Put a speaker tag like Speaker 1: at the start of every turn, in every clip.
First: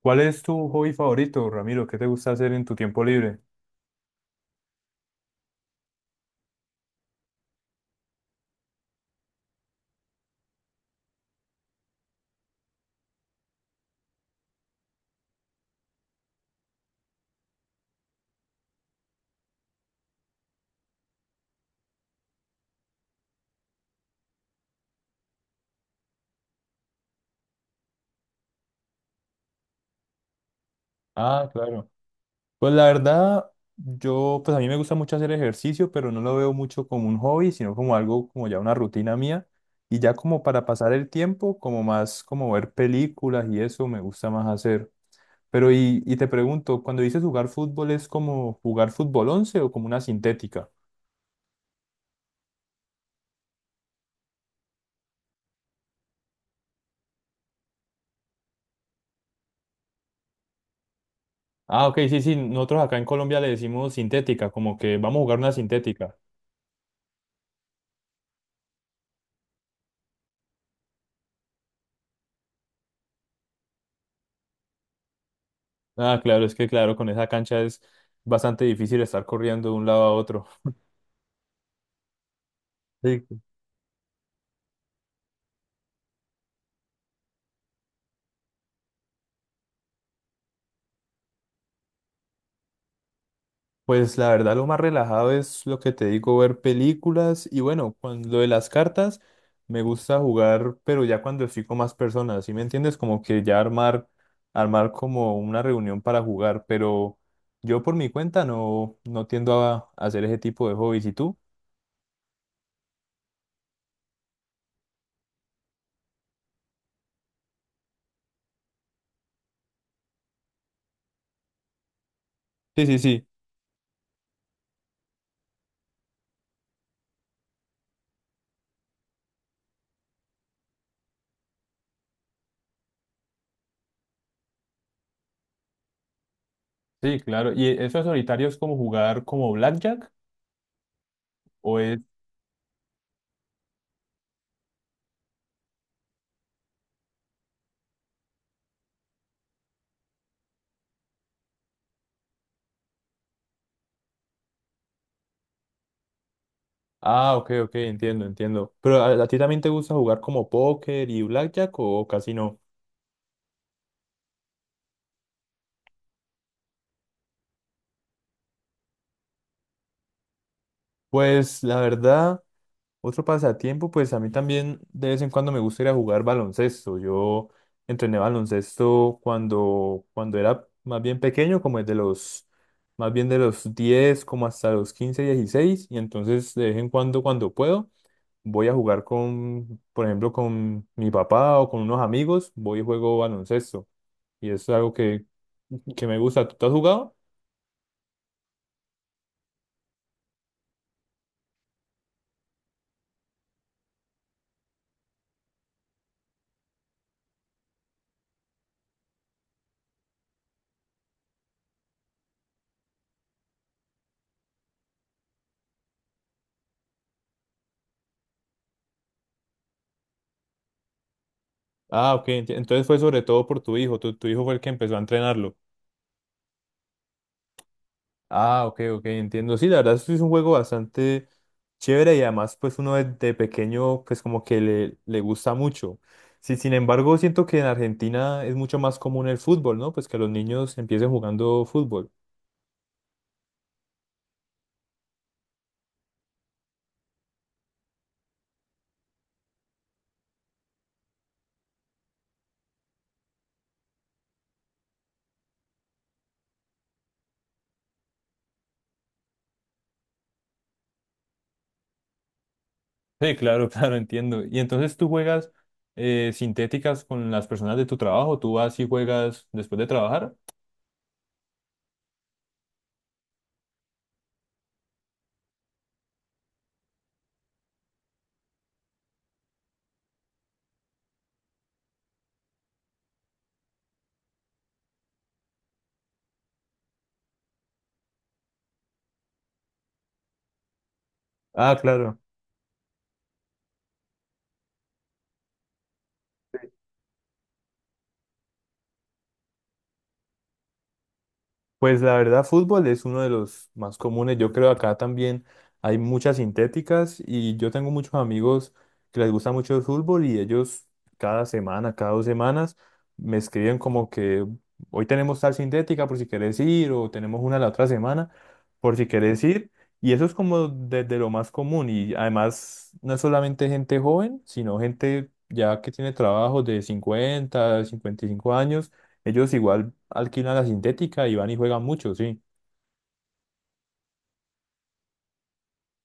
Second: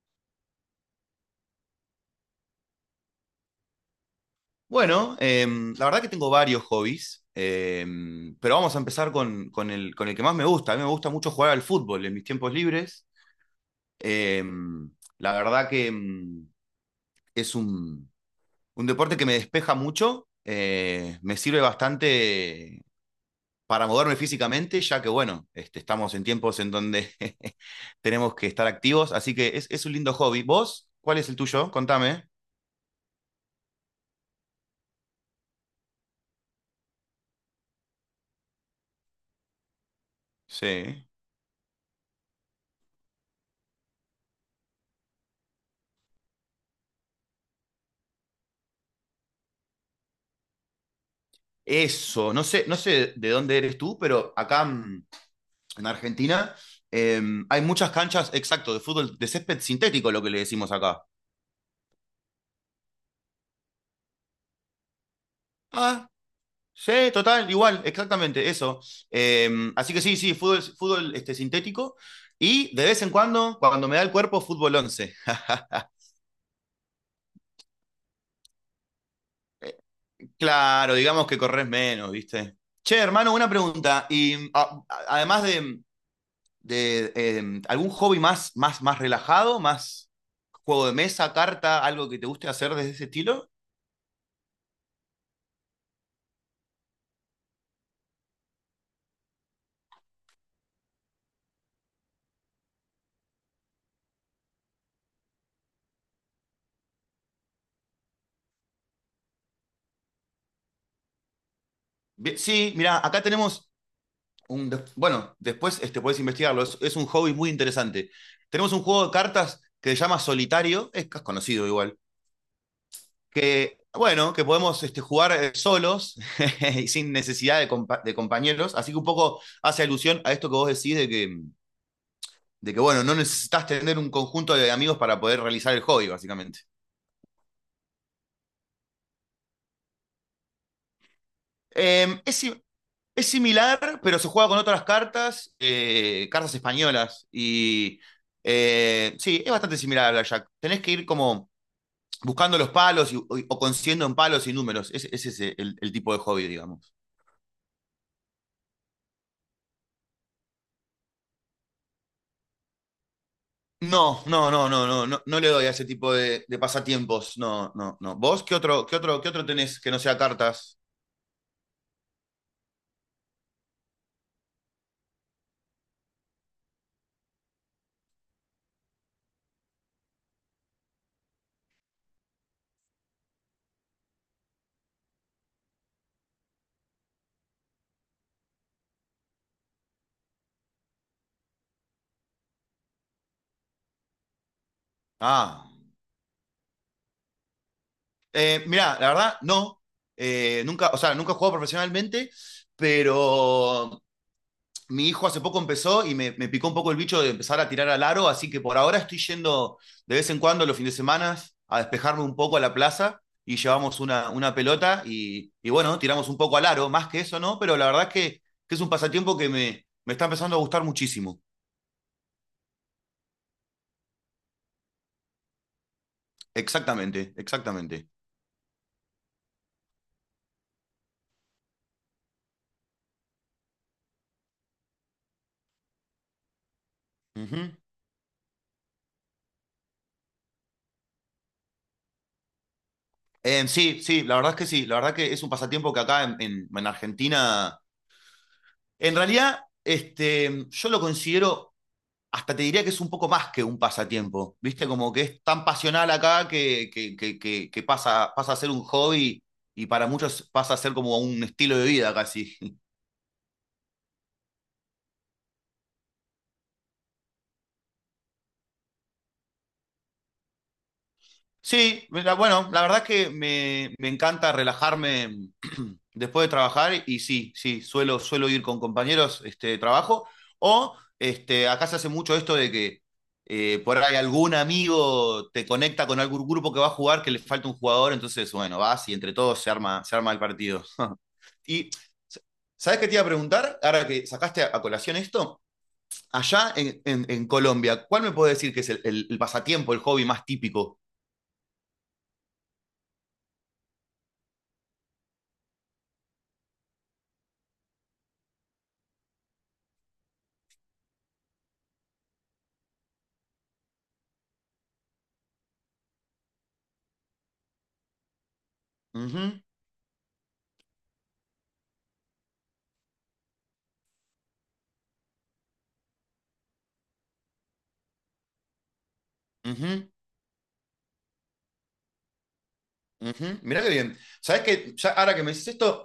Speaker 1: ¿Cuál es tu hobby favorito, Ramiro? ¿Qué te gusta hacer en tu tiempo libre?
Speaker 2: Bueno, la verdad que tengo varios hobbies, pero vamos a empezar con el que más me gusta. A mí me gusta mucho jugar al fútbol en mis tiempos libres. Em, la verdad que, es un deporte que me despeja mucho, me sirve bastante para moverme físicamente, ya que bueno, este, estamos en tiempos en donde tenemos que estar activos, así que es un lindo hobby. ¿Vos? ¿Cuál es el
Speaker 1: Ah,
Speaker 2: tuyo?
Speaker 1: claro.
Speaker 2: Contame.
Speaker 1: Pues la verdad, yo, pues a mí me gusta mucho hacer ejercicio, pero no lo veo mucho como un hobby, sino como algo como ya una rutina mía. Y ya como para pasar
Speaker 2: Sí.
Speaker 1: el tiempo, como más como ver películas y eso me gusta más hacer. Pero y te pregunto, cuando dices jugar fútbol, ¿es como jugar fútbol 11 o como una sintética?
Speaker 2: Eso, no sé, no sé de dónde eres tú, pero acá en Argentina, eh, hay muchas canchas, exacto, de fútbol de césped sintético, lo que le decimos acá.
Speaker 1: Ah, ok, sí, sí, nosotros acá en Colombia le decimos sintética, como que vamos a jugar una
Speaker 2: Ah,
Speaker 1: sintética.
Speaker 2: sí, total, igual, exactamente, eso. Eh, así que sí, sí, fútbol este, sintético. Y de vez en cuando, cuando me da el cuerpo, fútbol once.
Speaker 1: Ah, claro, es que claro, con esa cancha es bastante difícil estar corriendo de un lado a otro.
Speaker 2: Claro, digamos que corres menos, ¿viste? Che,
Speaker 1: Sí.
Speaker 2: hermano, una pregunta. Y además de algún hobby más relajado, más juego de mesa, carta, algo que te guste hacer de ese estilo.
Speaker 1: Pues la verdad lo más relajado es lo que te digo, ver películas y bueno, con lo de las cartas me gusta jugar, pero ya cuando estoy con más personas, ¿sí me entiendes? Como que ya armar, armar como una reunión para jugar, pero yo por mi cuenta no, no tiendo a hacer ese tipo de hobbies. ¿Y tú?
Speaker 2: Bien, sí, mira, acá tenemos bueno, después este, puedes investigarlo, es un hobby muy interesante. Tenemos un juego de cartas que se llama Solitario, es conocido igual,
Speaker 1: Sí, sí, sí.
Speaker 2: que, bueno, que podemos este, jugar solos y sin necesidad de, de compañeros, así que un poco hace alusión a esto que vos decís de que bueno, no necesitas tener un conjunto de amigos para poder realizar el hobby, básicamente.
Speaker 1: Sí, claro. ¿Y eso de solitario es como jugar como blackjack? O
Speaker 2: Eh, es, Es similar, pero se juega con otras cartas, cartas españolas. Y sí, es bastante similar al Blackjack. Tenés que ir como buscando los palos o consiguiendo en palos y números. Ese es el tipo de hobby, digamos.
Speaker 1: ah, ok, ok, entiendo, entiendo. Pero a ti también te gusta jugar como póker y blackjack o casi no?
Speaker 2: No, no, no, no, no, no, no le doy a ese tipo de pasatiempos. No, no, no. ¿Vos qué otro tenés que no sea cartas?
Speaker 1: Pues la verdad, otro pasatiempo, pues a mí también de vez en cuando me gusta ir a jugar baloncesto. Yo entrené baloncesto cuando era más bien pequeño, como desde los, más bien de los 10, como hasta los 15, 16. Y entonces de vez en cuando, cuando puedo, voy a jugar con, por ejemplo, con mi papá o con unos amigos, voy y juego baloncesto. Y eso es algo
Speaker 2: Ah,
Speaker 1: que me gusta. ¿Tú has jugado?
Speaker 2: mirá, la verdad, no. Nunca, o sea, nunca he jugado profesionalmente, pero mi hijo hace poco empezó y me picó un poco el bicho de empezar a tirar al aro, así que por ahora estoy yendo de vez en cuando los fines de semana a despejarme un poco a la plaza y llevamos una pelota y, bueno, tiramos un poco al aro, más que eso, ¿no? Pero la verdad es que es un pasatiempo que me está empezando a gustar muchísimo.
Speaker 1: Ah, ok. Entonces fue sobre todo por tu hijo. Tu hijo fue el que empezó a entrenarlo.
Speaker 2: Exactamente, exactamente.
Speaker 1: Ah, ok, ok, entiendo. Sí, la verdad sí es un juego bastante chévere y además pues uno de pequeño pues como que le gusta mucho. Sí, sin embargo, siento
Speaker 2: Uh
Speaker 1: que en
Speaker 2: -huh.
Speaker 1: Argentina es mucho más común el fútbol, ¿no? Pues que los niños empiecen jugando fútbol.
Speaker 2: Sí, sí, la verdad es que sí, la verdad que es un pasatiempo que acá en Argentina, en realidad, este, yo lo considero hasta te diría que es un poco más que un pasatiempo, ¿viste? Como que es tan pasional acá que pasa, pasa a ser un hobby y para muchos pasa a ser como un estilo de vida casi.
Speaker 1: Sí, claro, claro, entiendo. Y entonces tú juegas sintéticas con las personas de tu trabajo, tú vas y juegas después de trabajar.
Speaker 2: Sí, mira, bueno, la verdad es que me encanta relajarme después de trabajar y sí, sí, suelo ir con compañeros este, de trabajo o este, acá se hace mucho esto de que por ahí algún amigo te conecta con algún grupo que va a jugar que le falta un jugador, entonces bueno, vas y entre todos se arma el partido.
Speaker 1: Ah,
Speaker 2: Y,
Speaker 1: claro.
Speaker 2: ¿sabes qué te iba a preguntar? Ahora que sacaste a colación esto, allá Colombia, ¿cuál me puede decir que es el pasatiempo, el hobby más típico?
Speaker 1: Pues la verdad, fútbol es uno de los más comunes. Yo creo acá también hay muchas sintéticas y yo tengo muchos amigos que les gusta mucho el fútbol y ellos cada semana, cada dos semanas me escriben como que hoy tenemos tal sintética por si quieres ir o tenemos una la otra semana por si
Speaker 2: Uh
Speaker 1: quieres
Speaker 2: -huh,
Speaker 1: ir. Y eso es como desde lo más común y además no es solamente gente joven, sino gente ya que tiene trabajos de cincuenta, cincuenta y cinco años ellos
Speaker 2: uh
Speaker 1: igual
Speaker 2: -huh,
Speaker 1: alquilan la sintética y van y juegan mucho, sí.
Speaker 2: uh -huh. Mirá qué bien. ¿Sabes qué? Ya, ahora que me dices esto,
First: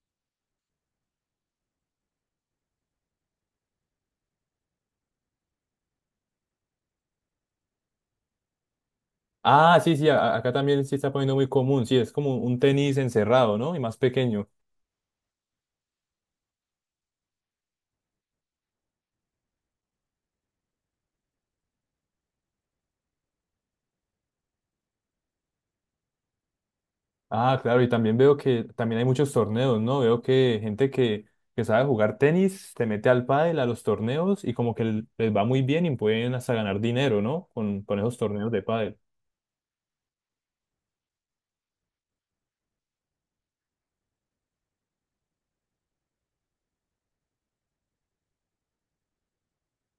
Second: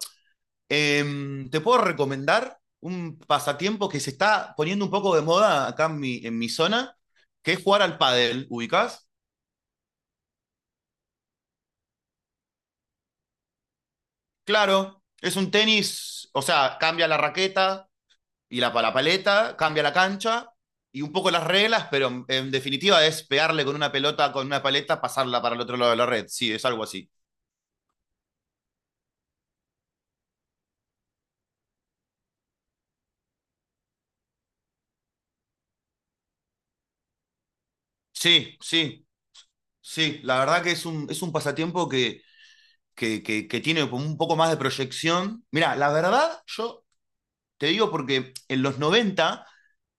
Speaker 2: eh, ¿te puedo recomendar un pasatiempo que se está poniendo un poco de moda acá en mi zona? Que es jugar al pádel, ¿ubicás?
Speaker 1: Ah, sí, sí, acá también sí está poniendo muy común, sí, es como un tenis encerrado, ¿no? Y más pequeño.
Speaker 2: Claro, es un tenis, o sea, cambia la raqueta, y la paleta, cambia la cancha y un poco las reglas, pero definitiva es pegarle con una pelota, con una paleta, pasarla para el otro lado de la red. Sí, es algo así.
Speaker 1: Ah, claro, y también veo que también hay muchos torneos, ¿no? Veo que que sabe jugar tenis se mete al pádel, a los torneos y como que les va muy bien y pueden hasta ganar dinero, ¿no? Con esos torneos
Speaker 2: Sí,
Speaker 1: de pádel.
Speaker 2: sí, sí. La verdad que es es un pasatiempo que tiene un poco más de proyección. Mira, la verdad, yo te digo porque en los 90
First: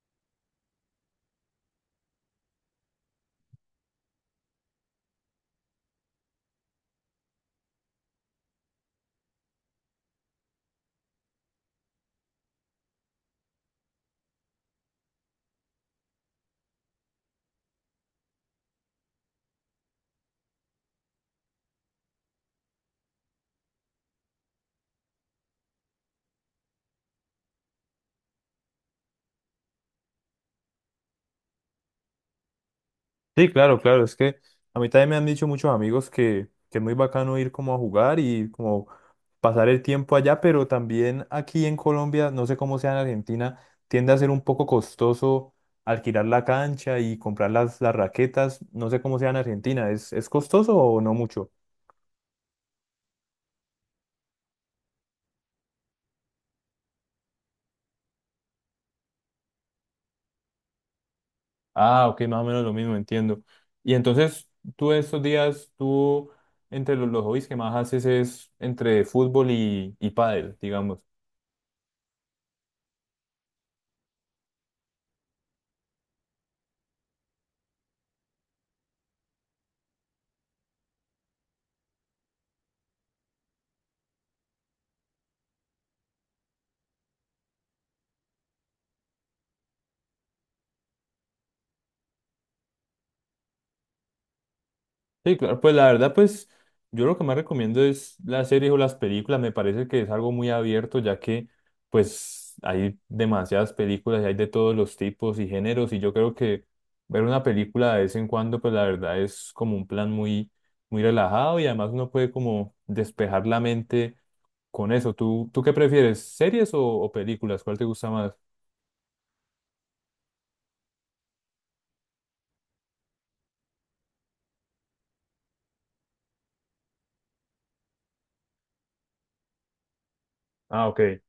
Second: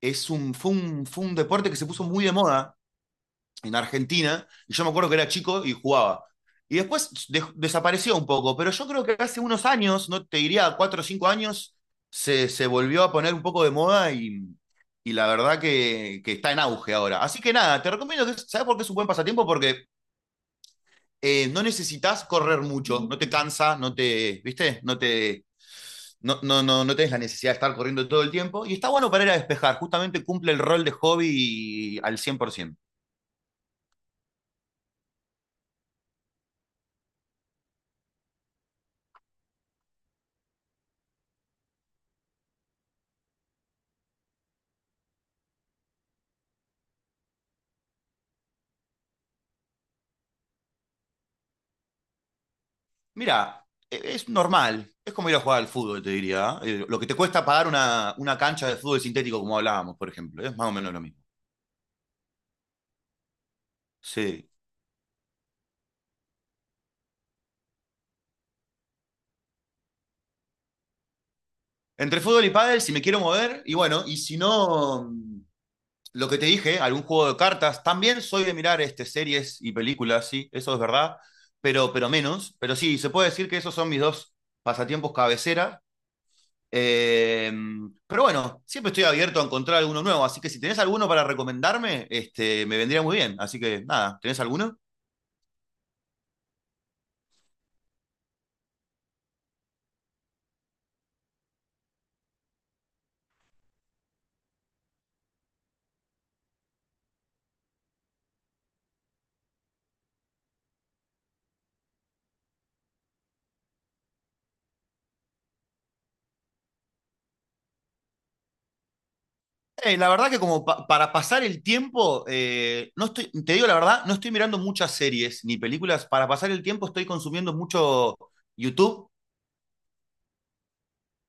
Speaker 2: es fue un deporte que se puso muy de moda en Argentina, y yo me acuerdo que era chico y jugaba. Y después desapareció un poco, pero yo creo que hace unos años, no te diría cuatro o cinco años, se volvió a poner un poco de moda y la verdad que está en auge ahora. Así que nada, te recomiendo que, ¿sabes por qué es un buen pasatiempo? Porque no necesitas correr mucho, no te cansa, no te, ¿viste? No te, no, no, no, no tenés la necesidad de estar corriendo todo el tiempo. Y está bueno para ir a despejar, justamente cumple el rol de hobby al 100%.
Speaker 1: Sí, claro, claro, es que a mí también me han dicho muchos amigos que es muy bacano ir como a jugar y como pasar el tiempo allá, pero también aquí en Colombia, no sé cómo sea en Argentina, tiende a ser un poco costoso alquilar la cancha y comprar las raquetas, no sé cómo sea en Argentina, es costoso o no mucho?
Speaker 2: Mira, es normal. Es como ir a jugar al fútbol, te diría. ¿Eh? Lo que te cuesta pagar una cancha de fútbol sintético, como hablábamos, por ejemplo. Es más o menos lo mismo.
Speaker 1: Ah, ok, más o menos lo mismo, entiendo. Y entonces,
Speaker 2: Sí.
Speaker 1: tú estos días, tú, entre los hobbies que más haces es entre fútbol y pádel, digamos.
Speaker 2: Entre fútbol y pádel, si me quiero mover, y bueno, y si no, lo que te dije, algún juego de cartas. También soy de mirar este, series y películas, sí, eso es verdad, pero menos. Pero sí, se puede decir que esos son mis dos pasatiempos cabecera. Eh, pero bueno, siempre estoy abierto a encontrar alguno nuevo, así que si tenés alguno para recomendarme, este, me vendría muy bien. Así que nada, ¿tenés alguno?
Speaker 1: Sí, claro, pues la verdad, pues yo lo que más recomiendo es las series o las películas, me parece que es algo muy abierto, ya que pues hay demasiadas películas y hay de todos los tipos y géneros, y yo creo que ver una película de vez en cuando, pues la verdad es como un plan muy, muy relajado y además uno puede como despejar la mente con eso. ¿Tú, tú qué prefieres, series o películas? ¿Cuál te gusta más?
Speaker 2: La verdad que como para pasar el tiempo, no estoy, te digo la verdad, no estoy mirando muchas series ni películas. Para pasar el tiempo estoy consumiendo mucho YouTube
Speaker 1: Ah, ok.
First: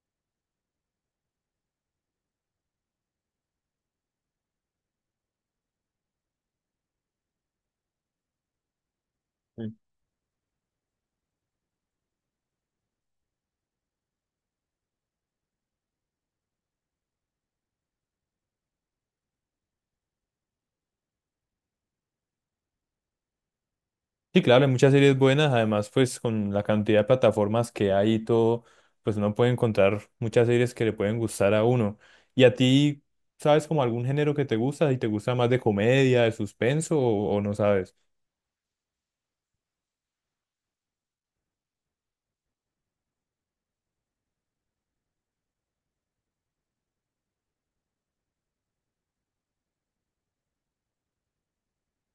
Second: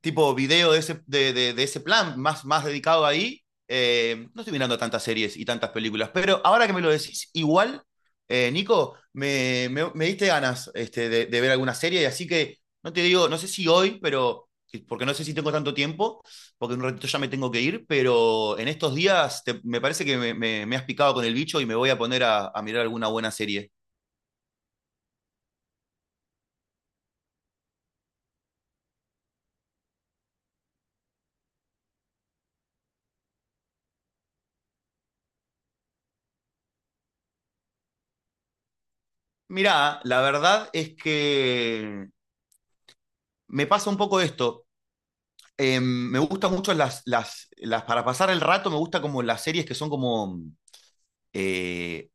Speaker 2: tipo video de ese, de ese plan, más dedicado ahí. No estoy mirando tantas series y tantas películas, pero ahora que me lo decís, igual, Nico, diste ganas este, de ver alguna serie, así que no te digo, no sé si hoy, pero porque no sé si tengo tanto tiempo, porque en un ratito ya me tengo que ir, pero en estos días te, me parece que me has picado con el bicho y me voy a poner a mirar alguna buena serie.
Speaker 1: Sí, claro, hay muchas series buenas, además pues con la cantidad de plataformas que hay y todo, pues uno puede encontrar muchas series que le pueden gustar a uno. ¿Y a ti, sabes como algún género que te gusta? ¿Y te gusta más de comedia, de suspenso o no sabes?
Speaker 2: Mirá, la verdad es que me pasa un poco esto. Me gusta mucho para pasar el rato, me gusta como las series que son como, eh,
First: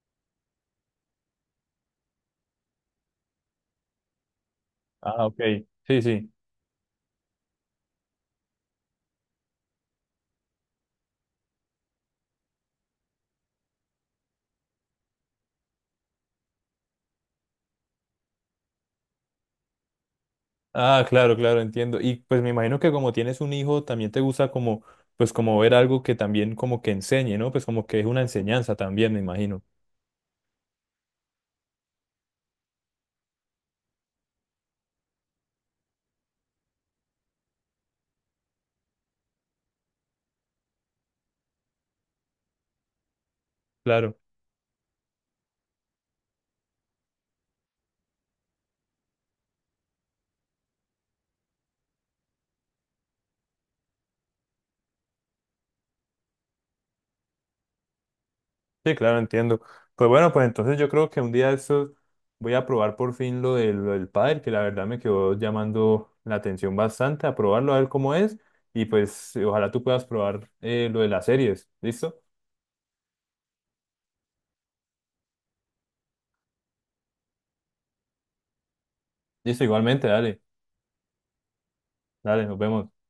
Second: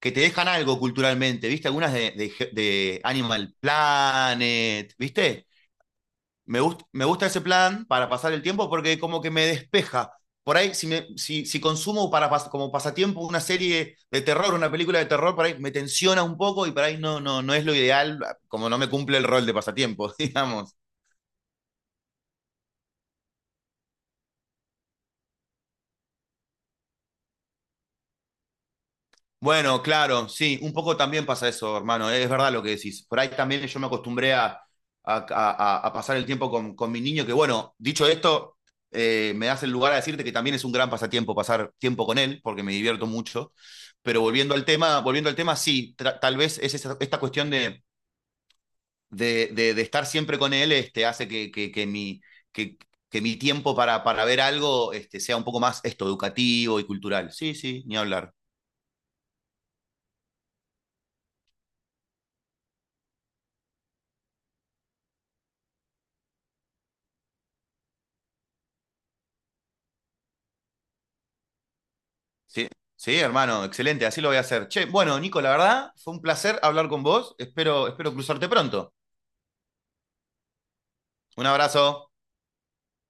Speaker 2: que te dejan algo culturalmente, ¿viste? Algunas de Animal Planet,
Speaker 1: Ah, ok,
Speaker 2: ¿viste?
Speaker 1: sí, sí.
Speaker 2: Me gusta ese plan para pasar el tiempo porque como que me despeja. Por ahí, si consumo para, como pasatiempo una serie de terror, una película de terror, por ahí me tensiona un poco y por ahí no, no, no es lo ideal, como no me cumple el rol de pasatiempo, digamos.
Speaker 1: Ah, claro, claro, entiendo. Y pues me imagino que como tienes un hijo, también te gusta como, pues como ver algo que también como que enseñe, ¿no? Pues como que es una enseñanza también, me imagino.
Speaker 2: Bueno, claro, sí, un poco también pasa eso, hermano, es verdad lo que decís. Por ahí también yo me acostumbré a pasar el tiempo con mi niño, que bueno, dicho esto, me das el lugar a decirte que también es un gran pasatiempo pasar tiempo con él, porque me divierto mucho.
Speaker 1: Claro.
Speaker 2: Pero volviendo al tema, sí, tal vez es esta cuestión de estar siempre con él, este, hace que mi, que, que mi tiempo para ver algo, este, sea un poco más esto, educativo y cultural. Sí, sí, ni hablar.
Speaker 1: Sí, claro, entiendo. Pues bueno, pues entonces yo creo que un día de estos voy a probar por fin lo lo del pádel, que la verdad me quedó llamando la atención bastante, a probarlo, a ver cómo es, y pues ojalá tú puedas probar lo de las series, ¿listo?
Speaker 2: Sí, sí, hermano, excelente, así lo voy a hacer. Che, bueno, Nico, la verdad, fue un placer hablar con vos. Espero, espero cruzarte pronto.
Speaker 1: Listo, igualmente, dale,
Speaker 2: Un abrazo.
Speaker 1: dale, nos vemos.